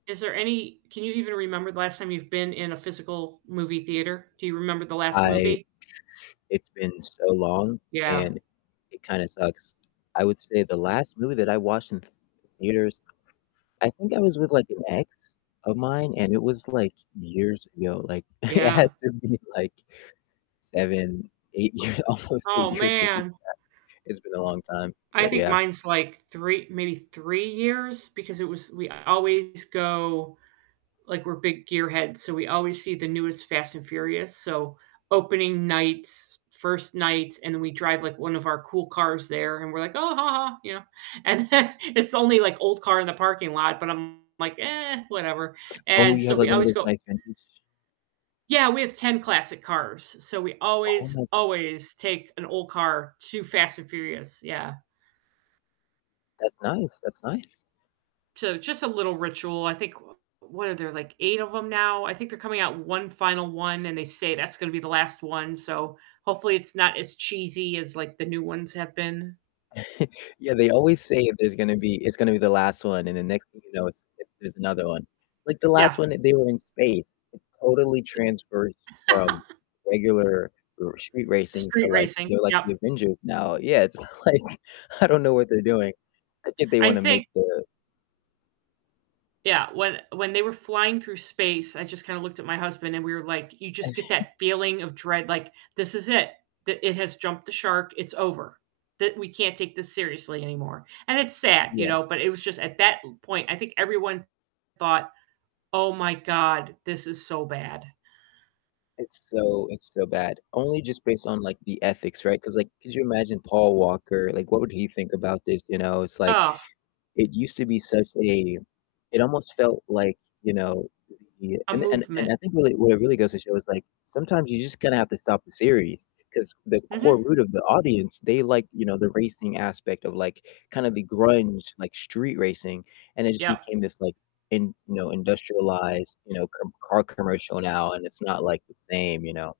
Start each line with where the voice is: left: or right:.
right: Is there any can you even remember the last time you've been in a physical movie theater? Do you remember the last
left: I
right: movie?
left: it's been so long
right: Yeah.
left: and it kinda sucks, I would say the last movie that I watched in th theaters, I think I was with like an ex of mine, and it was, like, years ago, like it
right: Yeah.
left: has to have been like 7, 8 years, almost 8
right: Oh,
left: years since
right: man.
left: that, it's been a long time,
right: I
left: but
right: think
left: yeah.
right: mine's like 3 maybe 3 years because it was we always go like we're big gear heads, so, we always see the newest Fast& Furious. So, opening night, 1st night, and then we drive, like, one of our cool cars there, and we're like, "Oh, ha ha," you know? And then it's the only like old car in the parking lot, but I'm like, "Eh, whatever."
left: Oh,
right: And
left: you
right: so,
left: have, like,
right: we
left: one of
right: always
left: those
right: go
left: nice vintage
right: Yeah, we have 10 classic cars, so, we
left: Oh
right: always,
left: my god.
right: always take an old car to Fast& Furious, yeah.
left: That's nice, that's nice.
right: So, just a little ritual I think, wha what are there, like 8 of 'em now? I think they're coming out 1 final one, and they say that's gonna be the last one, so, hopefully it's not as cheesy as like the new ones have been.
left: Yeah, they always say if there's gonna be it's gonna be the last one, and the next thing you know it's there's another one, like the last
right: Yeah.
left: one, they were in space, it totally transfers
right: I
left: from regular r street racing to
right: Street
left: like,
right: racing,
left: they're like
right: yep.
left: the Avengers now Yeah, it's like I don't know what they're doing, I think they
right: I
left: wanna make
right: think
left: the
right: Yeah, when when they were flying through space, I just kinda looked at my husband, and we were like, you just get that feeling of dread, like this is it the it has jumped the shark, it's over the we can't take this seriously anymore, and it's sad, you
left: Yeah.
right: know? But it was just at that point, I think everyone thought, "Oh my God, this is so bad."
left: It's so it's so bad, only just based on, like, the ethics, right? 'Cause, like, could you imagine Paul Walker, like, what would he think about this, you know? It's like,
right: Ugh.
left: it used to be such a it almost felt like, you know, the
right: A
left: and and and
right: movement.
left: I think really where it really goes to show is like sometimes you just gonna have to stop the series, 'cause the core
right: Mhm.
left: root of the audience, they like, you know, the racing aspect of, like, kinda the grunge, like, street racing, and it just
right: Yep.
left: became this like in you know, industrialized, you know, com car commercial now, and it's not, like, the same, you know?